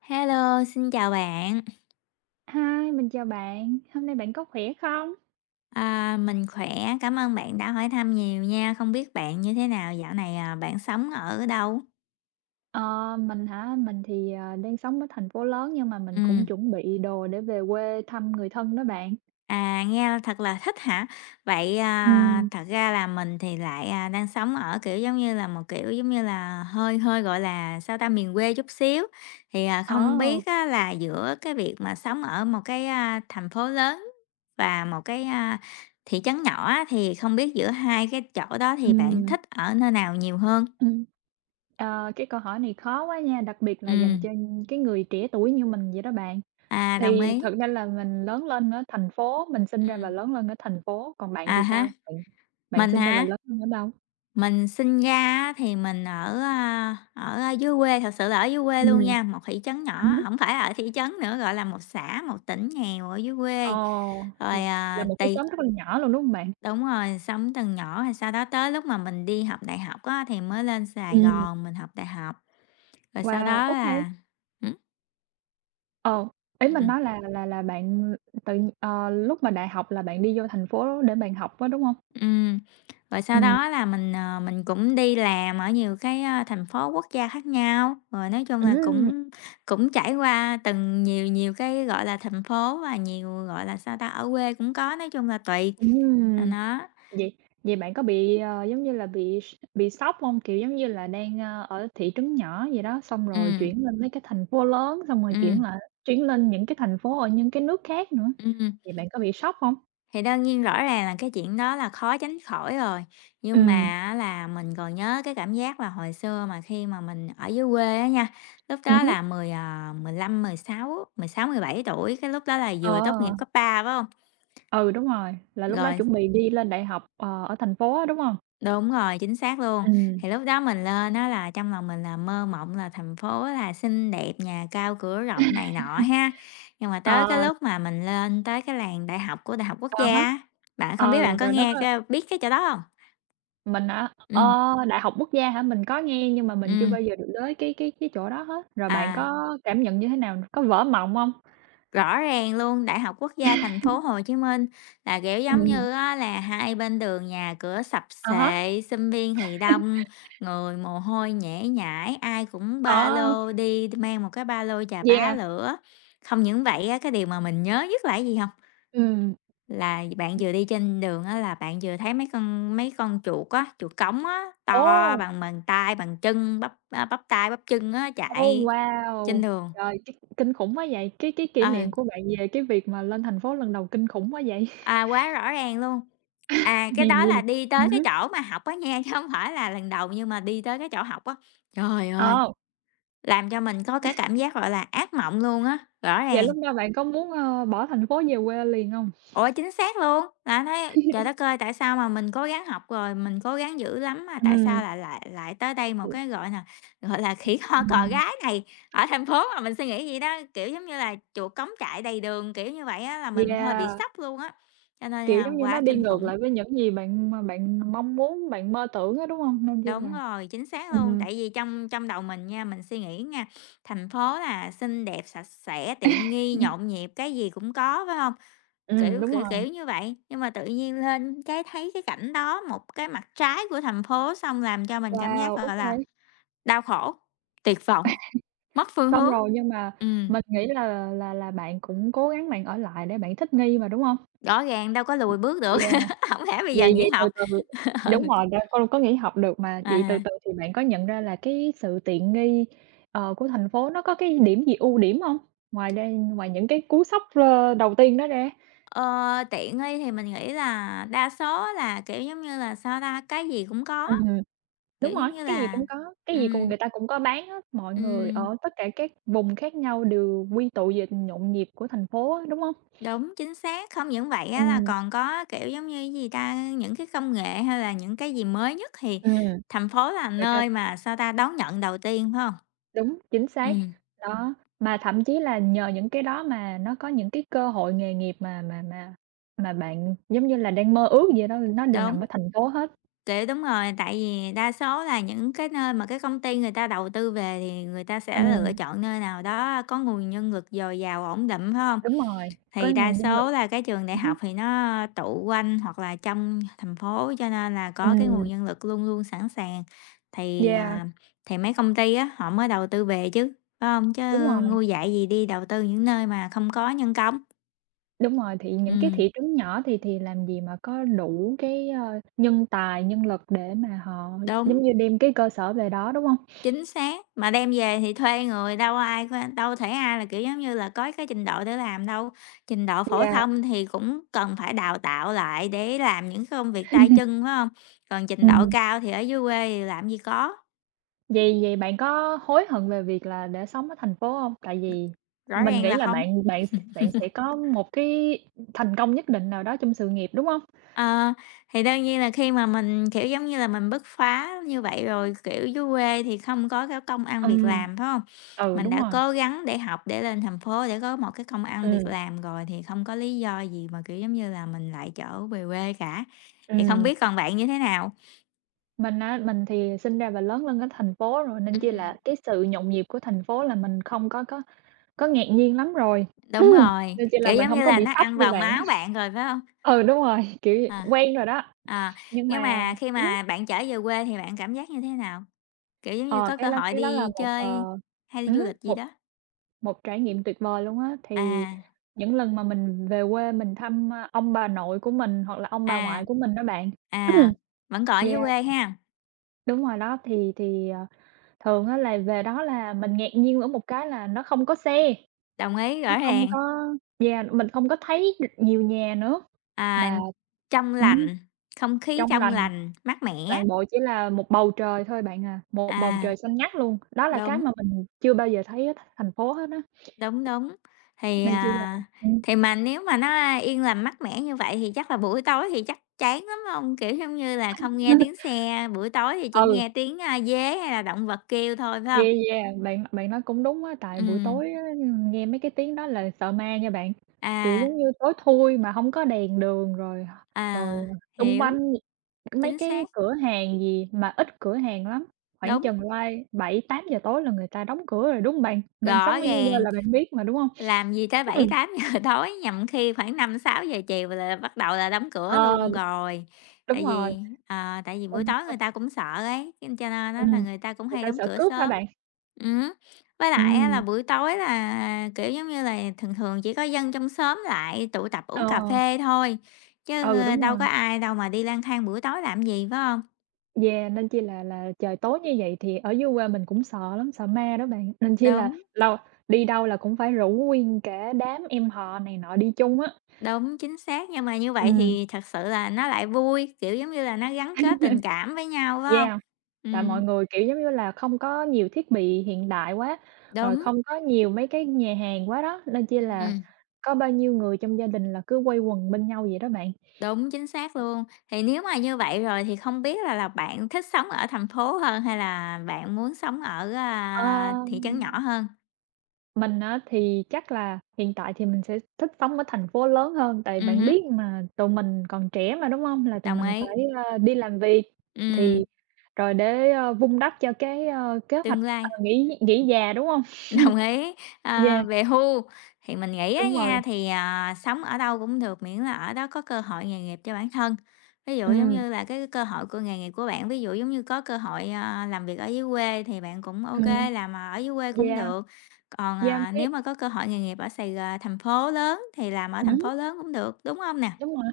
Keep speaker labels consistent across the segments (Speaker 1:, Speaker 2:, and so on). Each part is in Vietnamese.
Speaker 1: Hello, xin chào bạn.
Speaker 2: Hi, mình chào bạn, hôm nay bạn có khỏe không?
Speaker 1: À, mình khỏe, cảm ơn bạn đã hỏi thăm nhiều nha, không biết bạn như thế nào, dạo này, à, bạn sống ở đâu?
Speaker 2: Ờ, mình hả? Mình thì, ờ, đang sống ở thành phố lớn nhưng mà mình cũng
Speaker 1: Ừm.
Speaker 2: chuẩn bị đồ để về quê thăm người thân đó bạn.
Speaker 1: À, nghe thật là thích hả? Vậy, à,
Speaker 2: Ừm.
Speaker 1: thật ra là mình thì lại đang sống ở, kiểu giống như là, một, kiểu giống như là, hơi hơi, gọi là, sao ta, miền quê chút xíu. Thì, à, không
Speaker 2: Ồ!
Speaker 1: biết á, là, giữa cái việc mà sống ở một cái, a, thành phố lớn và một cái, a, thị trấn nhỏ á, thì không biết giữa hai cái chỗ đó thì bạn
Speaker 2: Ừm.
Speaker 1: thích ở nơi nào nhiều hơn?
Speaker 2: Ừ, ờ, cái câu hỏi này khó quá nha, đặc biệt là dành
Speaker 1: Ừm.
Speaker 2: cho cái người trẻ tuổi như mình vậy đó bạn.
Speaker 1: À, đồng
Speaker 2: Thì
Speaker 1: ý.
Speaker 2: thực ra là mình lớn lên ở thành phố, mình sinh ra và
Speaker 1: Ừm.
Speaker 2: lớn lên ở thành phố, còn bạn
Speaker 1: À
Speaker 2: thì
Speaker 1: há,
Speaker 2: sao? Bạn bạn
Speaker 1: mình
Speaker 2: sinh ra và
Speaker 1: hả?
Speaker 2: lớn lên ở đâu?
Speaker 1: Mình sinh ra á thì mình ở, a, ở dưới quê, thật sự là ở dưới quê luôn
Speaker 2: Ừm.
Speaker 1: nha, một thị trấn nhỏ,
Speaker 2: Ừ hứ.
Speaker 1: hổng phải ở thị trấn nữa, gọi là một xã, một tỉnh nghèo ở dưới
Speaker 2: Ờ,
Speaker 1: quê,
Speaker 2: là
Speaker 1: rồi
Speaker 2: là
Speaker 1: à
Speaker 2: một cái
Speaker 1: tì
Speaker 2: xóm rất là nhỏ luôn, đúng hông bạn?
Speaker 1: Đúng rồi, sống từ nhỏ rồi sau đó tới lúc mà mình đi học đại học á, thì mới lên Sài
Speaker 2: Ừm.
Speaker 1: Gòn mình học đại học, rồi sau
Speaker 2: Wow,
Speaker 1: đó
Speaker 2: ô kê.
Speaker 1: là, hử?
Speaker 2: Ồ! Ý mình
Speaker 1: Ừm.
Speaker 2: nói là là là bạn tự, ờ, lúc mà đại học là bạn đi vô thành phố để bạn học á, đúng hông?
Speaker 1: Ừm. Rồi sau
Speaker 2: Ừm.
Speaker 1: đó là mình, ờ, mình cũng đi làm ở nhiều cái, a, thành phố quốc gia khác nhau, rồi nói chung là
Speaker 2: Ừm!
Speaker 1: cũng cũng trải qua từng nhiều nhiều cái, gọi là, thành phố và nhiều, gọi là, sao ta, ở quê cũng có, nói chung là tùy, à,
Speaker 2: Ừm!
Speaker 1: nó.
Speaker 2: Vậy vậy bạn có bị, ờ, giống như là, bị bị sốc hông? Kiểu giống như là đang, a, ở thị trấn nhỏ vậy đó, xong rồi
Speaker 1: Ừm.
Speaker 2: chuyển lên mấy cái thành phố lớn, xong rồi chuyển
Speaker 1: Ừm.
Speaker 2: lại chuyển lên những cái thành phố ở những cái nước khác nữa,
Speaker 1: Ừm.
Speaker 2: vậy bạn có bị sốc hông?
Speaker 1: Thì đương nhiên rõ ràng là cái chuyện đó là khó tránh khỏi rồi, nhưng mà
Speaker 2: Ừm.
Speaker 1: á là, mình còn nhớ cái cảm giác là hồi xưa mà khi mà mình ở dưới quê á nha, lúc
Speaker 2: Ừm
Speaker 1: đó
Speaker 2: hứm.
Speaker 1: là 10, à, 15-16, 16-17 tuổi, cái lúc đó là
Speaker 2: Ờ.
Speaker 1: vừa tốt nghiệp cấp ba, phải hông?
Speaker 2: Ừ, đúng rồi, là lúc đó
Speaker 1: Rồi.
Speaker 2: chuẩn bị đi lên đại học, ờ, ở thành phố á, đúng hông?
Speaker 1: Đúng rồi, chính xác luôn,
Speaker 2: Ừm.
Speaker 1: thì lúc đó mình lên á, là, trong lòng mình là mơ mộng là thành phố là xinh đẹp, nhà cao cửa rộng này nọ ha, nhưng mà tới cái
Speaker 2: Ờ.
Speaker 1: lúc mà mình lên tới cái làng đại học của Đại học Quốc
Speaker 2: À
Speaker 1: Gia
Speaker 2: há.
Speaker 1: á, bạn không biết
Speaker 2: Ờ,
Speaker 1: bạn có
Speaker 2: rồi nó
Speaker 1: nghe,
Speaker 2: có
Speaker 1: a, biết cái chỗ đó hông?
Speaker 2: Mình hả?
Speaker 1: Ừm.
Speaker 2: Ờ, Đại học Quốc gia hả? Mình có nghe nhưng mà mình chưa
Speaker 1: Ừm.
Speaker 2: bao giờ được đới cái cái cái chỗ đó hết. Rồi bạn
Speaker 1: À.
Speaker 2: có cảm nhận như thế nào, có vỡ mộng hông?
Speaker 1: Rõ ràng luôn, Đại học Quốc gia Thành phố Hồ Chí Minh là, kiểu, giống
Speaker 2: Ừ.
Speaker 1: như á, là hai bên đường nhà cửa sập
Speaker 2: À há.
Speaker 1: xệ, sinh viên thì đông, người mồ hôi nhễ nhãi, ai cũng ba
Speaker 2: Ờ.
Speaker 1: lô đi đ mang một cái ba lô chà bá
Speaker 2: Yeah.
Speaker 1: lửa. Không những vậy á, cái điều mà mình nhớ nhất là cái gì hông?
Speaker 2: Ừm.
Speaker 1: Là bạn
Speaker 2: Ừm.
Speaker 1: vừa đi trên đường á là bạn vừa thấy mấy con mấy con chuột á, chuột cống á, to
Speaker 2: Ồ!
Speaker 1: bằng bàn tay, bàn chân, bắp, a, bắp tay, bắp chân á,
Speaker 2: Ôi!
Speaker 1: chạy trên
Speaker 2: Wow!
Speaker 1: đường.
Speaker 2: Trời, kinh kinh khủng quá vậy, cái cái kỷ niệm
Speaker 1: Ừ.
Speaker 2: của bạn về cái việc mà lên thành phố lần đầu kinh khủng quá vậy.
Speaker 1: À, quá rõ ràng luôn. À, cái
Speaker 2: Hèn
Speaker 1: đó
Speaker 2: gì.
Speaker 1: là đi tới
Speaker 2: Ừm
Speaker 1: cái
Speaker 2: hứm.
Speaker 1: chỗ mà học á nha, chứ hông phải là lần đầu, nhưng mà đi tới cái chỗ học á. Trời ơi!
Speaker 2: Ờ.
Speaker 1: Làm cho mình có cái cảm giác gọi là ác mộng luôn á, rõ
Speaker 2: Vậy
Speaker 1: ràng.
Speaker 2: lúc đó bạn có muốn, ờ, bỏ thành phố về quê liền hông?
Speaker 1: Ủa, chính xác luôn. Ta thấy trời đất ơi! Tại sao mà mình cố gắng học rồi, mình cố gắng dữ lắm mà tại
Speaker 2: Ừm.
Speaker 1: sao lại lại lại tới đây một cái gọi là, gọi là, khỉ ho
Speaker 2: Ừm,
Speaker 1: cò
Speaker 2: ừm.
Speaker 1: gáy này. Ở thành phố mà mình suy nghĩ vậy đó, kiểu, giống như là, chuột cống chạy đầy đường, kiểu như vậy á là mình hơi bị
Speaker 2: Yeah.
Speaker 1: sốc luôn á. Cho nên
Speaker 2: Kiểu,
Speaker 1: là
Speaker 2: giống như
Speaker 1: quá
Speaker 2: nó đi
Speaker 1: kinh
Speaker 2: ngược
Speaker 1: khủng!
Speaker 2: lại với những gì bạn mà bạn mong muốn, bạn mơ tưởng á, đúng hông? Nên chi
Speaker 1: Đúng
Speaker 2: là
Speaker 1: rồi, chính xác luôn.
Speaker 2: ừm.
Speaker 1: Tại vì trong trong đầu mình nha, mình suy nghĩ nha, thành phố là xinh đẹp, sạch sẽ, tiện nghi, nhộn nhịp, cái gì cũng có, phải hông?
Speaker 2: Ừm,
Speaker 1: Kiểu
Speaker 2: đúng
Speaker 1: kiểu kiểu
Speaker 2: rồi.
Speaker 1: như vậy. Nhưng mà tự nhiên lên cái thấy cái cảnh đó, một cái mặt trái của thành phố, xong làm cho mình cảm giác,
Speaker 2: Wow!
Speaker 1: gọi là,
Speaker 2: OK.
Speaker 1: đau khổ, tuyệt vọng, mất phương
Speaker 2: Xong
Speaker 1: hướng,
Speaker 2: rồi, nhưng mà
Speaker 1: ừm.
Speaker 2: mình nghĩ là là là bạn cũng cố gắng bạn ở lại để bạn thích nghi mà, đúng hông?
Speaker 1: Rõ ràng đâu có lùi bước được,
Speaker 2: Yeah,
Speaker 1: hổng lẽ bây giờ
Speaker 2: vậy
Speaker 1: nghỉ
Speaker 2: vậy từ
Speaker 1: học,
Speaker 2: từ đúng
Speaker 1: ừ.
Speaker 2: rồi, đâu có có nghỉ học được mà. Vậy từ
Speaker 1: À.
Speaker 2: từ thì bạn có nhận ra là cái sự tiện nghi, ờ, của thành phố nó có cái điểm gì ưu điểm hông? Ngoài đang ngoài những cái cú sốc r đầu tiên đó ra.
Speaker 1: Ờ, tiện nghi thì mình nghĩ là đa số là, kiểu, giống như là, sao ta, cái gì cũng có,
Speaker 2: Ừm hưm, đúng
Speaker 1: kiểu,
Speaker 2: rồi,
Speaker 1: giống như
Speaker 2: cái gì
Speaker 1: là
Speaker 2: cũng có, cái gì cùng
Speaker 1: ừm.
Speaker 2: người ta cũng có bán hết, mọi người
Speaker 1: Ừm.
Speaker 2: ở tất cả các vùng khác nhau đều quy tụ về nhộn nhịp của thành phố á, đúng hông?
Speaker 1: Đúng, chính xác, không những vậy á là
Speaker 2: Ừm.
Speaker 1: còn có, kiểu giống như, cái gì ta, những cái công nghệ hay là những cái gì mới nhất thì
Speaker 2: Ừm,
Speaker 1: thành phố là
Speaker 2: người ta
Speaker 1: nơi mà, sao ta, đón nhận đầu tiên, phải không?
Speaker 2: Đúng, chính xác,
Speaker 1: Ừm.
Speaker 2: đó, mà thậm chí là nhờ những cái đó mà nó có những cái cơ hội nghề nghiệp mà mà mà mà bạn giống như là đang mơ ước vậy đó, nó đều nằm
Speaker 1: Đúng.
Speaker 2: ở thành phố hết.
Speaker 1: Kiểu, đúng rồi. Tại vì đa số là những cái nơi mà cái công ty người ta đầu tư về thì người ta sẽ lựa
Speaker 2: Ừm.
Speaker 1: chọn nơi nào đó có nguồn nhân lực dồi dào, ổn định, phải hông?
Speaker 2: Đúng rồi, có
Speaker 1: Thì đa
Speaker 2: nguồn nhân lực.
Speaker 1: số là cái trường đại
Speaker 2: Ừm hứm.
Speaker 1: học thì nó tụ quanh hoặc là trong thành phố, cho nên là có cái nguồn
Speaker 2: Ừm.
Speaker 1: nhân lực luôn luôn sẵn sàng. Thì,
Speaker 2: Yeah.
Speaker 1: à, thì mấy công ty á, họ mới đầu tư về chứ, phải hông? Chứ
Speaker 2: Đúng rồi.
Speaker 1: ngu dại gì đi đầu tư những nơi mà không có nhân công.
Speaker 2: Đúng rồi. Thì những cái
Speaker 1: Ừm.
Speaker 2: thị trấn nhỏ thì thì làm gì mà có đủ cái, ơ, nhân tài, nhân lực để mà họ
Speaker 1: Đúng.
Speaker 2: giống như, đem cái cơ sở về đó, đúng hông?
Speaker 1: Chính xác, mà đem về thì thuê người, đâu ai có đâu thể ai là kiểu, giống như là có cái trình độ để làm đâu. Trình độ phổ
Speaker 2: Yeah.
Speaker 1: thông thì cũng cần phải đào tạo lại để làm những cái công việc tay chân, phải hông? Còn trình độ
Speaker 2: Ừm.
Speaker 1: cao thì ở dưới quê thì làm gì có.
Speaker 2: Vậy vậy bạn có hối hận về việc là đã sống ở thành phố hông? Tại vì
Speaker 1: Rõ
Speaker 2: mình
Speaker 1: ràng
Speaker 2: nghĩ
Speaker 1: là
Speaker 2: là
Speaker 1: không.
Speaker 2: bạn bạn bạn sẽ có một cái thành công nhất định nào đó trong sự nghiệp, đúng hông?
Speaker 1: Ờ, thì đương nhiên là khi mà mình, kiểu giống như là, mình bứt phá như vậy rồi, kiểu, dưới quê thì không có cái công ăn việc
Speaker 2: Ừm,
Speaker 1: làm, phải hông?
Speaker 2: ừ,
Speaker 1: Mình
Speaker 2: đúng
Speaker 1: đã
Speaker 2: rồi.
Speaker 1: cố gắng để học để lên thành phố, để có một cái công ăn việc
Speaker 2: Ừm.
Speaker 1: làm rồi, thì không có lý do gì mà, kiểu giống như là, mình lại trở về quê cả. Thì không
Speaker 2: Ừm.
Speaker 1: biết còn bạn như thế nào?
Speaker 2: Mình á, mình thì sinh ra và lớn lên ở thành phố rồi, nên chỉ là
Speaker 1: Ừm.
Speaker 2: cái sự nhộn nhịp của thành phố là mình không có có có ngạc nhiên lắm rồi,
Speaker 1: Đúng rồi,
Speaker 2: nên chi là
Speaker 1: kiểu
Speaker 2: mình
Speaker 1: giống
Speaker 2: hông
Speaker 1: như
Speaker 2: có
Speaker 1: là,
Speaker 2: bị
Speaker 1: nó
Speaker 2: sốc
Speaker 1: ăn
Speaker 2: như
Speaker 1: vào
Speaker 2: bạn.
Speaker 1: máu bạn rồi, phải hông?
Speaker 2: Ừ, đúng rồi, kiểu,
Speaker 1: À,
Speaker 2: quen rồi đó,
Speaker 1: à,
Speaker 2: nhưng
Speaker 1: nhưng
Speaker 2: mà
Speaker 1: mà khi
Speaker 2: ừm hứm.
Speaker 1: mà bạn trở về quê thì bạn cảm giác như thế nào? Kiểu giống như,
Speaker 2: Ờ,
Speaker 1: có
Speaker 2: cái
Speaker 1: cơ
Speaker 2: đó
Speaker 1: hội
Speaker 2: cái đó là
Speaker 1: đi
Speaker 2: một,
Speaker 1: chơi
Speaker 2: ờ,
Speaker 1: hay đi
Speaker 2: ừm
Speaker 1: du
Speaker 2: hứm,
Speaker 1: lịch gì
Speaker 2: một
Speaker 1: đó?
Speaker 2: một trải nghiệm tuyệt vời luôn á. Thì
Speaker 1: À.
Speaker 2: những lần mà mình về quê, mình thăm, a, ông bà nội của mình, hoặc là ông bà
Speaker 1: À.
Speaker 2: ngoại của mình đó bạn,
Speaker 1: À, vẫn còn ở dưới
Speaker 2: yeah.
Speaker 1: quê ha.
Speaker 2: Đúng rồi đó thì thì, ờ, thường á, là về đó là mình ngạc nhiên ở một cái là, nó không có xe
Speaker 1: Đồng ý,
Speaker 2: nó
Speaker 1: rõ
Speaker 2: không
Speaker 1: ràng.
Speaker 2: có yeah. Mình không có thấy được nhiều nhà nữa,
Speaker 1: À,
Speaker 2: mà
Speaker 1: trong
Speaker 2: ừm,
Speaker 1: lành. Không khí
Speaker 2: trong
Speaker 1: trong
Speaker 2: lành.
Speaker 1: lành, mát mẻ.
Speaker 2: Toàn bộ chỉ là một bầu trời thôi bạn à, một bầu
Speaker 1: À.
Speaker 2: trời xanh ngắt luôn. Đó là cái
Speaker 1: Đúng.
Speaker 2: mà mình chưa bao giờ thấy ở th thành phố hết á.
Speaker 1: Đúng, đúng, thì,
Speaker 2: Nên chi là
Speaker 1: à,
Speaker 2: ừm.
Speaker 1: thì mà nếu mà nó, a, yên lành, mát mẻ như vậy, thì chắc là buổi tối thì chắc chán lắm hông? Kiểu giống như là, không nghe tiếng xe, buổi tối thì chỉ
Speaker 2: Ừ.
Speaker 1: nghe tiếng, a, dế hay là động vật kêu thôi, phải hông?
Speaker 2: Yeah, yeah. Bạn bạn nói cũng đúng á. Tại buổi
Speaker 1: Ừm.
Speaker 2: tối á, ưm, nghe mấy cái tiếng đó là sợ ma nha bạn. Kiểu
Speaker 1: À.
Speaker 2: giống như tối thui, mà hông có đèn đường, rồi rồi
Speaker 1: À,
Speaker 2: xung
Speaker 1: hiểu.
Speaker 2: quanh mấy
Speaker 1: Chính
Speaker 2: cái
Speaker 1: xác.
Speaker 2: cửa hàng gì mà ít cửa hàng lắm, khoảng
Speaker 1: Đúng.
Speaker 2: chừng lai 7:00-8:00 tối là người ta đóng cửa rồi, đúng hông bạn? Bạn
Speaker 1: Rõ
Speaker 2: sống ở dưới quê
Speaker 1: ràng.
Speaker 2: là bạn biết mà, đúng hông?
Speaker 1: Làm gì tới bảy
Speaker 2: Ừm.
Speaker 1: tám giờ tối, nhằm khi khoảng 5:00-6:00 chiều là bắt đầu là đóng cửa
Speaker 2: Ờ.
Speaker 1: luôn rồi.
Speaker 2: Đúng
Speaker 1: Tại
Speaker 2: rồi.
Speaker 1: vì, ờ, tại vì buổi tối người
Speaker 2: [unintelligible]
Speaker 1: ta cũng sợ ấy, nên cho nên á, là
Speaker 2: Ừm,
Speaker 1: người ta cũng
Speaker 2: người
Speaker 1: hay
Speaker 2: ta
Speaker 1: đóng
Speaker 2: sợ
Speaker 1: cửa
Speaker 2: cướp hả
Speaker 1: sớm,
Speaker 2: bạn?
Speaker 1: ừm hứ. Với lại á là
Speaker 2: Ừm.
Speaker 1: buổi tối là, kiểu giống như là, thường thường, chỉ có dân trong xóm lại tụ tập, uống cà
Speaker 2: Ờ.
Speaker 1: phê thôi, chứ,
Speaker 2: Ừ,
Speaker 1: a,
Speaker 2: đúng
Speaker 1: đâu có
Speaker 2: rồi.
Speaker 1: ai đâu mà đi lang thang buổi tối làm gì, phải hông?
Speaker 2: Yeah, nên chi là là trời tối như vậy thì ở dưới quê mình cũng sợ lắm, sợ ma đó bạn, nên chi là,
Speaker 1: Đúng.
Speaker 2: lâu đi đâu là cũng phải rủ nguyên cả đám em họ này nọ đi chung á.
Speaker 1: Đúng, chính xác. Nhưng mà như vậy
Speaker 2: Ừm.
Speaker 1: thì thật sự là nó lại vui, kiểu, giống như là, nó gắn kết tình cảm với nhau, phải hông?
Speaker 2: Yeah, tại
Speaker 1: Ừm.
Speaker 2: mọi người, kiểu giống như là, không có nhiều thiết bị hiện đại quá, rồi
Speaker 1: Đúng.
Speaker 2: không có nhiều mấy cái nhà hàng quá đó, nên chi là
Speaker 1: Ừm.
Speaker 2: có bao nhiêu người trong gia đình là cứ quây quần bên nhau vậy đó bạn.
Speaker 1: Đúng, chính xác luôn. Thì nếu mà như vậy rồi thì không biết là là bạn thích sống ở thành phố hơn hay là bạn muốn sống ở, a, thị trấn
Speaker 2: Ờm.
Speaker 1: nhỏ hơn?
Speaker 2: Mình á, thì chắc là hiện tại thì mình sẽ thích sống ở thành phố lớn hơn. Tại
Speaker 1: Ừm
Speaker 2: bạn
Speaker 1: hứm.
Speaker 2: biết mà tụi mình còn trẻ mà, đúng hông? Là tụi
Speaker 1: Đồng
Speaker 2: mình
Speaker 1: ý.
Speaker 2: phải, a, đi làm việc,
Speaker 1: Ừm.
Speaker 2: thì, rồi để vun đắp cho cái, a, kế hoạch,
Speaker 1: Tương
Speaker 2: ờ,
Speaker 1: lai.
Speaker 2: nghỉ nghỉ già, đúng hông?
Speaker 1: Đồng ý, ờ,
Speaker 2: Yeah.
Speaker 1: về hưu, thì mình nghĩ á
Speaker 2: Đúng rồi.
Speaker 1: nha, thì, ờ, sống ở đâu cũng được, miễn là ở đó có cơ hội nghề nghiệp cho bản thân. Thí dụ giống
Speaker 2: Ừm.
Speaker 1: như là cái cơ hội của nghề nghiệp của bạn, ví dụ giống như có cơ hội, ờ, làm việc ở dưới quê thì bạn cũng ô
Speaker 2: Ừm.
Speaker 1: kê, làm ở dưới quê cũng
Speaker 2: Yeah.
Speaker 1: được. Còn,
Speaker 2: Yeah
Speaker 1: à,
Speaker 2: phí
Speaker 1: nếu mà có cơ hội nghề nghiệp ở Sài G thành phố lớn thì làm ở
Speaker 2: Ừm
Speaker 1: thành
Speaker 2: hứm.
Speaker 1: phố lớn cũng được, đúng hông nè?
Speaker 2: Đúng rồi.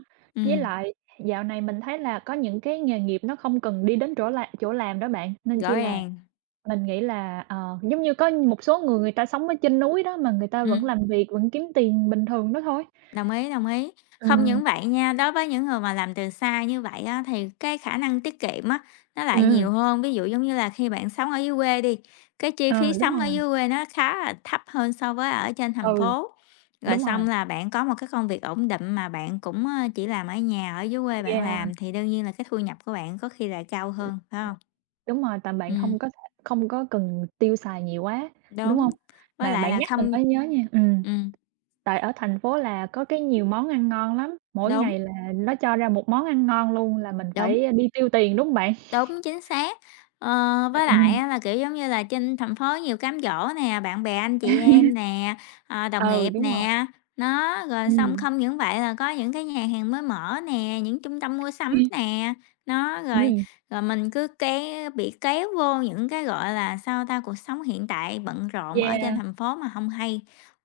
Speaker 2: Với
Speaker 1: Ừm.
Speaker 2: lại dạo này mình thấy là, có những cái nghề nghiệp nó không cần đi đến chỗ là chỗ làm đó bạn, nên
Speaker 1: Rõ
Speaker 2: chi là,
Speaker 1: ràng.
Speaker 2: mình nghĩ là, ờ, giống như có một số người, người ta sống ở trên núi đó, mà người ta vẫn
Speaker 1: Ừm.
Speaker 2: làm việc vẫn kiếm tiền bình thường đó thôi.
Speaker 1: Đồng ý, đồng ý. Không
Speaker 2: Ừm.
Speaker 1: những vậy nha, đối với những người mà làm từ xa như vậy á, thì, cái khả năng tiết kiệm á, nó lại
Speaker 2: Ừm.
Speaker 1: nhiều hơn. Ví dụ giống như là, khi bạn sống ở dưới quê đi, cái chi
Speaker 2: Ờ,
Speaker 1: phí
Speaker 2: đúng
Speaker 1: sống ở
Speaker 2: rồi.
Speaker 1: dưới quê nó khá là thấp hơn so với ở trên thành
Speaker 2: Ừ,
Speaker 1: phố. Rồi
Speaker 2: đúng
Speaker 1: xong
Speaker 2: rồi.
Speaker 1: là bạn có một cái công việc ổn định mà bạn cũng, ờ, chỉ làm ở nhà, ở dưới quê bạn
Speaker 2: Yeah.
Speaker 1: làm thì đương nhiên là cái thu nhập của bạn có khi là cao
Speaker 2: Ừm.
Speaker 1: hơn, phải hông?
Speaker 2: Đúng rồi, tại bạn
Speaker 1: Ừm.
Speaker 2: không có th không có cần tiêu xài nhiều quá, đúng
Speaker 1: Đúng,
Speaker 2: hông?
Speaker 1: với
Speaker 2: Mà
Speaker 1: lại
Speaker 2: bạn
Speaker 1: là
Speaker 2: nhắc mình
Speaker 1: không
Speaker 2: mới nhớ nha, ừm.
Speaker 1: Ừm.
Speaker 2: Tại ở thành phố là có cái nhiều món ăn ngon lắm, mỗi
Speaker 1: Đúng.
Speaker 2: ngày là nó cho ra một món ăn ngon luôn là mình
Speaker 1: Đúng.
Speaker 2: phải đi tiêu tiền, đúng hông bạn?
Speaker 1: Đúng, chính xác. Ờ,
Speaker 2: Ừ,
Speaker 1: với lại
Speaker 2: ừm.
Speaker 1: á là, kiểu, giống như là, trên thành phố nhiều cám dỗ nè, bạn bè, anh chị em nè, ờ, đồng
Speaker 2: Ừ,
Speaker 1: nghiệp
Speaker 2: đúng rồi.
Speaker 1: nè, đó. Rồi xong
Speaker 2: Ừm.
Speaker 1: không những vậy là có những cái nhà hàng mới mở nè, những trung tâm mua sắm
Speaker 2: Ừm.
Speaker 1: nè, đó. Rồi
Speaker 2: Ừm.
Speaker 1: rồi mình cứ ké bị kéo vô những cái, gọi là sao ta, cuộc sống hiện tại bận rộn ở trên
Speaker 2: Yeah.
Speaker 1: thành phố mà hông hay.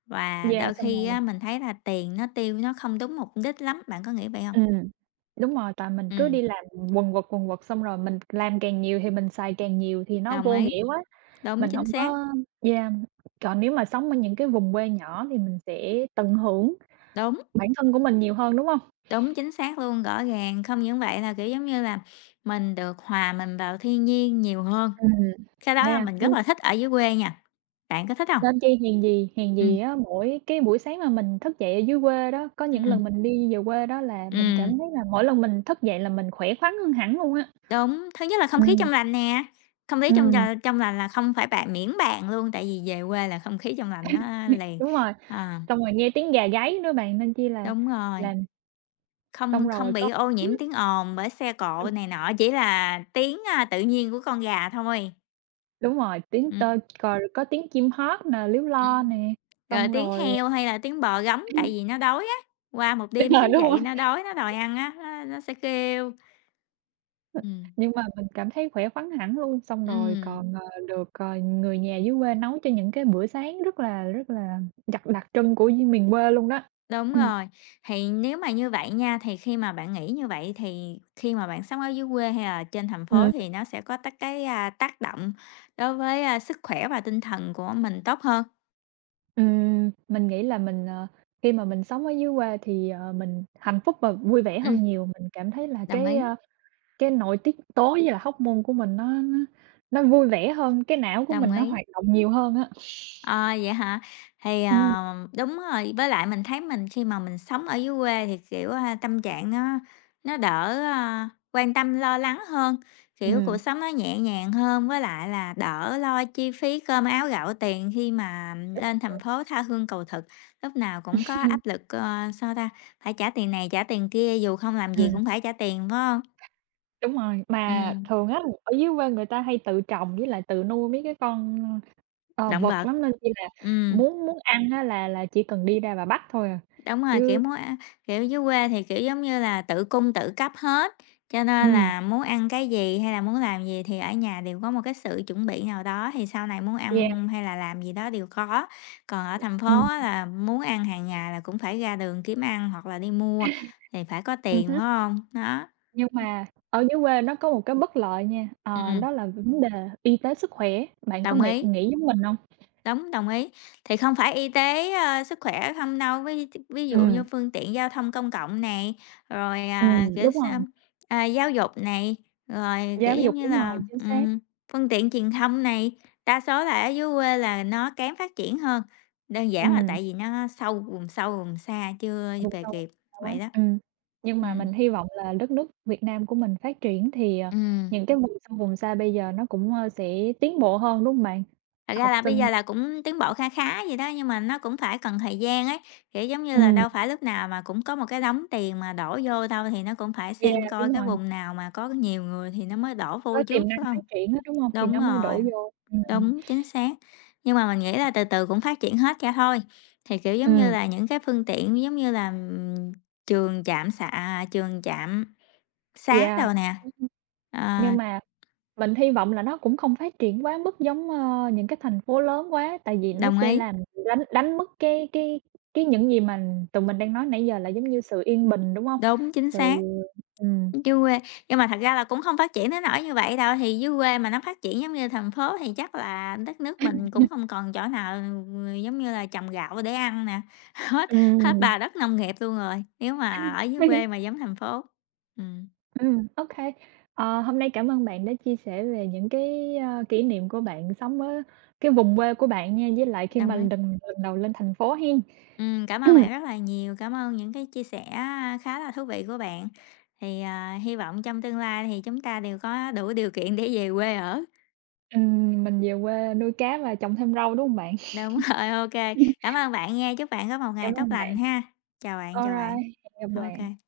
Speaker 1: Và
Speaker 2: Yeah,
Speaker 1: đôi
Speaker 2: xong
Speaker 1: khi á,
Speaker 2: rồi
Speaker 1: mình thấy là tiền nó tiêu nó không đúng mục đích lắm. Bạn có nghĩ vậy hông?
Speaker 2: Ừm, đúng rồi, tại mình cứ đi
Speaker 1: Ừm.
Speaker 2: làm quần quật quần quật xong rồi mình làm càng nhiều thì mình xài càng nhiều thì nó
Speaker 1: Đồng
Speaker 2: vô
Speaker 1: ý.
Speaker 2: nghĩa quá,
Speaker 1: Đúng,
Speaker 2: mình
Speaker 1: chính
Speaker 2: hổng
Speaker 1: xác.
Speaker 2: có yeah. Còn nếu mà sống ở những cái vùng quê nhỏ thì, mình sẽ tận hưởng
Speaker 1: Đúng.
Speaker 2: bản thân của mình nhiều hơn, đúng hông?
Speaker 1: Đúng, chính xác luôn, rõ ràng, không những vậy là, kiểu, giống như là, mình được hòa mình vào thiên nhiên nhiều hơn.
Speaker 2: Ừm,
Speaker 1: Cái đó
Speaker 2: nên
Speaker 1: là
Speaker 2: là
Speaker 1: mình rất
Speaker 2: cứ.
Speaker 1: là thích ở dưới quê nha, bạn có thích hông?
Speaker 2: Nên chi hèn gì hèn
Speaker 1: Ừm.
Speaker 2: gì á, mỗi cái buổi sáng mà mình thức dậy ở dưới quê đó, có những
Speaker 1: Ừm.
Speaker 2: lần mình đi về quê đó, là mình
Speaker 1: Ừm.
Speaker 2: cảm thấy là mỗi lần mình thức dậy là mình khỏe khoắn hơn hẳn luôn á!
Speaker 1: Đúng, thứ nhất là không khí trong
Speaker 2: Ừm.
Speaker 1: lành nè, không khí trong d
Speaker 2: Ừm.
Speaker 1: trong lành là không phải bàn miễn bàn luôn! Tại vì về quê là không khí trong lành nó liền,
Speaker 2: Đúng rồi,
Speaker 1: ờ.
Speaker 2: xong rồi nghe tiếng gà gáy nữa bạn nên chi là,
Speaker 1: Đúng rồi.
Speaker 2: làm Xong
Speaker 1: Không không
Speaker 2: rồi
Speaker 1: bị
Speaker 2: có
Speaker 1: ô nhiễm
Speaker 2: [unintelligible]
Speaker 1: tiếng ồn bởi xe cộ
Speaker 2: Ừm.
Speaker 1: này nọ, chỉ là tiếng, a, tự nhiên của con gà thôi.
Speaker 2: Đúng rồi, tiếng tơ
Speaker 1: Ừm.
Speaker 2: c có tiếng chim hót nè, líu lo
Speaker 1: Ừm.
Speaker 2: nè,
Speaker 1: Rồi
Speaker 2: xong
Speaker 1: tiếng
Speaker 2: rồi
Speaker 1: heo, hay là tiếng bò rống, tại
Speaker 2: Ừm.
Speaker 1: vì nó đói á, qua một đêm
Speaker 2: [unintelligible]
Speaker 1: thức
Speaker 2: Đúng
Speaker 1: dậy
Speaker 2: hông?
Speaker 1: nó đói, nó đòi ăn á, nó nó sẽ kêu. Ừm.
Speaker 2: Nhưng mà mình cảm thấy khỏe khoắn hẳn luôn, xong rồi
Speaker 1: Ừm.
Speaker 2: còn, ờ, được, ờ, người nhà dưới quê nấu cho những cái bữa sáng rất là rất là đặc đặc trưng của như miền quê luôn đó.
Speaker 1: Đúng
Speaker 2: Ừm.
Speaker 1: rồi, thì nếu mà như vậy nha, thì khi mà bạn nghĩ như vậy, thì, khi mà bạn sống ở dưới quê, hay là trên thành phố
Speaker 2: Ừm.
Speaker 1: thì nó sẽ có tác cái à, tác động đối với, a, sức khỏe và tinh thần của mình tốt hơn?
Speaker 2: Ừm, mình nghĩ là mình, ờ, khi mà mình sống ở dưới quê thì, ờ, mình hạnh phúc và vui vẻ
Speaker 1: Ừm.
Speaker 2: hơn nhiều, mình cảm thấy là
Speaker 1: Đồng
Speaker 2: cái,
Speaker 1: ý.
Speaker 2: ờ, cái nội tiết tố với lại hormone của mình nó nó nó vui vẻ hơn, cái não của
Speaker 1: Đồng
Speaker 2: mình nó
Speaker 1: ý.
Speaker 2: hoạt động nhiều hơn á.
Speaker 1: Ờ, vậy hả? Thì,
Speaker 2: Ừm.
Speaker 1: ờ, đúng rồi. Với lại mình thấy mình khi mà mình sống ở dưới quê thì, kiểu, ha, tâm trạng nó nó đỡ, ờ, quan tâm lo lắng hơn, kiểu, cuộc
Speaker 2: Ừm.
Speaker 1: sống nó nhẹ nhàng hơn. Với lại là đỡ lo chi phí cơm áo gạo tiền khi mà
Speaker 2: Đúng
Speaker 1: lên
Speaker 2: rồi.
Speaker 1: thành phố tha hương cầu thực, lúc nào cũng có áp lực, ờ, sao ta, phải trả tiền này, trả tiền kia, dù không làm gì
Speaker 2: Ừm.
Speaker 1: cũng phải trả tiền, phải hông?
Speaker 2: Đúng rồi, mà
Speaker 1: Ừm.
Speaker 2: thường á, ở dưới quê người ta hay tự trồng với lại tự nuôi mấy cái con, ờ,
Speaker 1: Động
Speaker 2: vật
Speaker 1: vật.
Speaker 2: lắm, nên, kiểu như là,
Speaker 1: Ừm.
Speaker 2: muốn muốn ăn á là là chỉ cần đi ra và bắt thôi à,
Speaker 1: Đúng rồi, kiểu,
Speaker 2: chứ
Speaker 1: muốn ăn kiểu, dưới quê thì, kiểu giống như là, tự cung tự cấp hết, cho nên
Speaker 2: Ừm.
Speaker 1: là muốn ăn cái gì hay là, muốn làm gì thì, ở nhà đều có một cái sự chuẩn bị nào đó. Thì sau này muốn ăn,
Speaker 2: Yeah.
Speaker 1: ừm, hay là làm gì đó đều có. Còn ở thành
Speaker 2: Ừm.
Speaker 1: phố á là muốn ăn hàng ngày là cũng phải ra đường kiếm ăn hoặc là đi mua, thì phải có
Speaker 2: Ừm
Speaker 1: tiền,
Speaker 2: hứm.
Speaker 1: phải hông? Đó.
Speaker 2: Nhưng
Speaker 1: Ừm.
Speaker 2: mà ở dưới quê nó có một cái bất lợi nha. Ờ,
Speaker 1: Ừm.
Speaker 2: đó là vấn đề y tế sức khỏe, bạn có
Speaker 1: Đồng
Speaker 2: mỹ
Speaker 1: ý.
Speaker 2: nghĩ giống mình hông?
Speaker 1: Đúng, đồng ý. Thì không phải y tế, ờ, sức khỏe hông đâu. Ví d ví dụ như
Speaker 2: Ừm.
Speaker 1: phương tiện giao thông công cộng này, rồi, à,
Speaker 2: Ừm,
Speaker 1: kiểu
Speaker 2: đúng
Speaker 1: sao,
Speaker 2: rồi.
Speaker 1: à, giáo dục này, rồi, kiểu
Speaker 2: Giáo
Speaker 1: giống
Speaker 2: dục,
Speaker 1: như
Speaker 2: đúng rồi,
Speaker 1: là,
Speaker 2: chính xác.
Speaker 1: ừm, phương tiện truyền thông này. Đa số là ở dưới quê là nó kém phát triển hơn. Đơn giản là
Speaker 2: Ừm.
Speaker 1: tại vì nó sâu vùng sâu vùng xa, chưa
Speaker 2: Vùng
Speaker 1: về
Speaker 2: sâu vùng
Speaker 1: kịp,
Speaker 2: xa
Speaker 1: vậy
Speaker 2: á,
Speaker 1: đó.
Speaker 2: ừm. Nhưng mà
Speaker 1: Ừm.
Speaker 2: mình hy vọng là đất nước Việt Nam của mình phát triển, thì, à,
Speaker 1: Ừm.
Speaker 2: những cái vùng sâu vùng xa bây giờ nó cũng, ờ, sẽ tiến bộ hơn, đúng hông bạn?
Speaker 1: Thật ra
Speaker 2: Học
Speaker 1: là bây
Speaker 2: sinh
Speaker 1: giờ là cũng tiến bộ kha khá vậy đó, nhưng mà nó cũng phải cần thời gian ấy. Kiểu giống như là,
Speaker 2: Ừm.
Speaker 1: đâu phải lúc nào mà cũng có một cái đống tiền mà đổ vô đâu. Thì nó cũng phải
Speaker 2: Yeah,
Speaker 1: xem coi
Speaker 2: đúng
Speaker 1: cái
Speaker 2: rồi.
Speaker 1: vùng nào mà có nhiều người thì nó mới đổ vô
Speaker 2: Có
Speaker 1: trước,
Speaker 2: tiềm năng
Speaker 1: phải hông?
Speaker 2: phát triển á, đúng hông? Thì
Speaker 1: Đúng
Speaker 2: nó mới
Speaker 1: rồi,
Speaker 2: đổ vô. Ừm.
Speaker 1: đúng, chính xác. Nhưng mà mình nghĩ là từ từ cũng phát triển hết cho thôi. Thì, kiểu giống như
Speaker 2: Ừm.
Speaker 1: là, những cái phương tiện giống như là, ừm, trường trạm xạ à, trường, trạm xá
Speaker 2: Yeah.
Speaker 1: đồ nè,
Speaker 2: Ừm hưm.
Speaker 1: ờ.
Speaker 2: Nhưng mà mình hy vọng là nó cũng không phát triển quá mức giống, ờ, những cái thành phố lớn quá, tại vì nó
Speaker 1: Đồng
Speaker 2: sẽ
Speaker 1: ý.
Speaker 2: làm đánh đánh mất cái cái cái những gì mà tụi mình đang nói nãy giờ là giống như sự yên bình, đúng hông?
Speaker 1: Đúng, chính
Speaker 2: Sự
Speaker 1: xác.
Speaker 2: ừm.
Speaker 1: Dưới quê nhưng mà thật ra là cũng hông phát triển đến nỗi như vậy đâu. Thì dưới quê mà nó phát triển giống như thành phố thì chắc là, đất nước mình cũng
Speaker 2: [unintelligible]
Speaker 1: hông còn chỗ nào, ừm, giống như là trồng gạo để ăn nè. Hết hết
Speaker 2: Ừm.
Speaker 1: bà đất nông nghiệp luôn rồi, nếu mà ở
Speaker 2: [unintelligible]
Speaker 1: dưới quê mà giống thành phố, ừm.
Speaker 2: Ừm, ô kê, ờ, hôm nay cảm ơn bạn đã chia sẻ về những cái, ờ, kỷ niệm của bạn sống ở cái vùng quê của bạn nha, với lại khi
Speaker 1: Đồng
Speaker 2: mà
Speaker 1: ý.
Speaker 2: lần lần đầu lên thành phố hén.
Speaker 1: Ừm, cảm ơn bạn rất là nhiều, cảm ơn những cái chia sẻ á khá là thú vị của bạn. Thì, à, hi vọng trong tương lai thì chúng ta đều có đủ điều kiện để về quê ở.
Speaker 2: Ừm, mình về quê nuôi cá và trồng thêm rau, đúng hông bạn?
Speaker 1: Đúng rồi, ô kê, cảm ơn bạn nha, chúc bạn có một ngày
Speaker 2: Cảm
Speaker 1: tốt
Speaker 2: ơn
Speaker 1: lành
Speaker 2: bạn.
Speaker 1: ha. Chào bạn, chào bạn.
Speaker 2: Alright, cảm ơn
Speaker 1: Ô
Speaker 2: bạn.
Speaker 1: kê.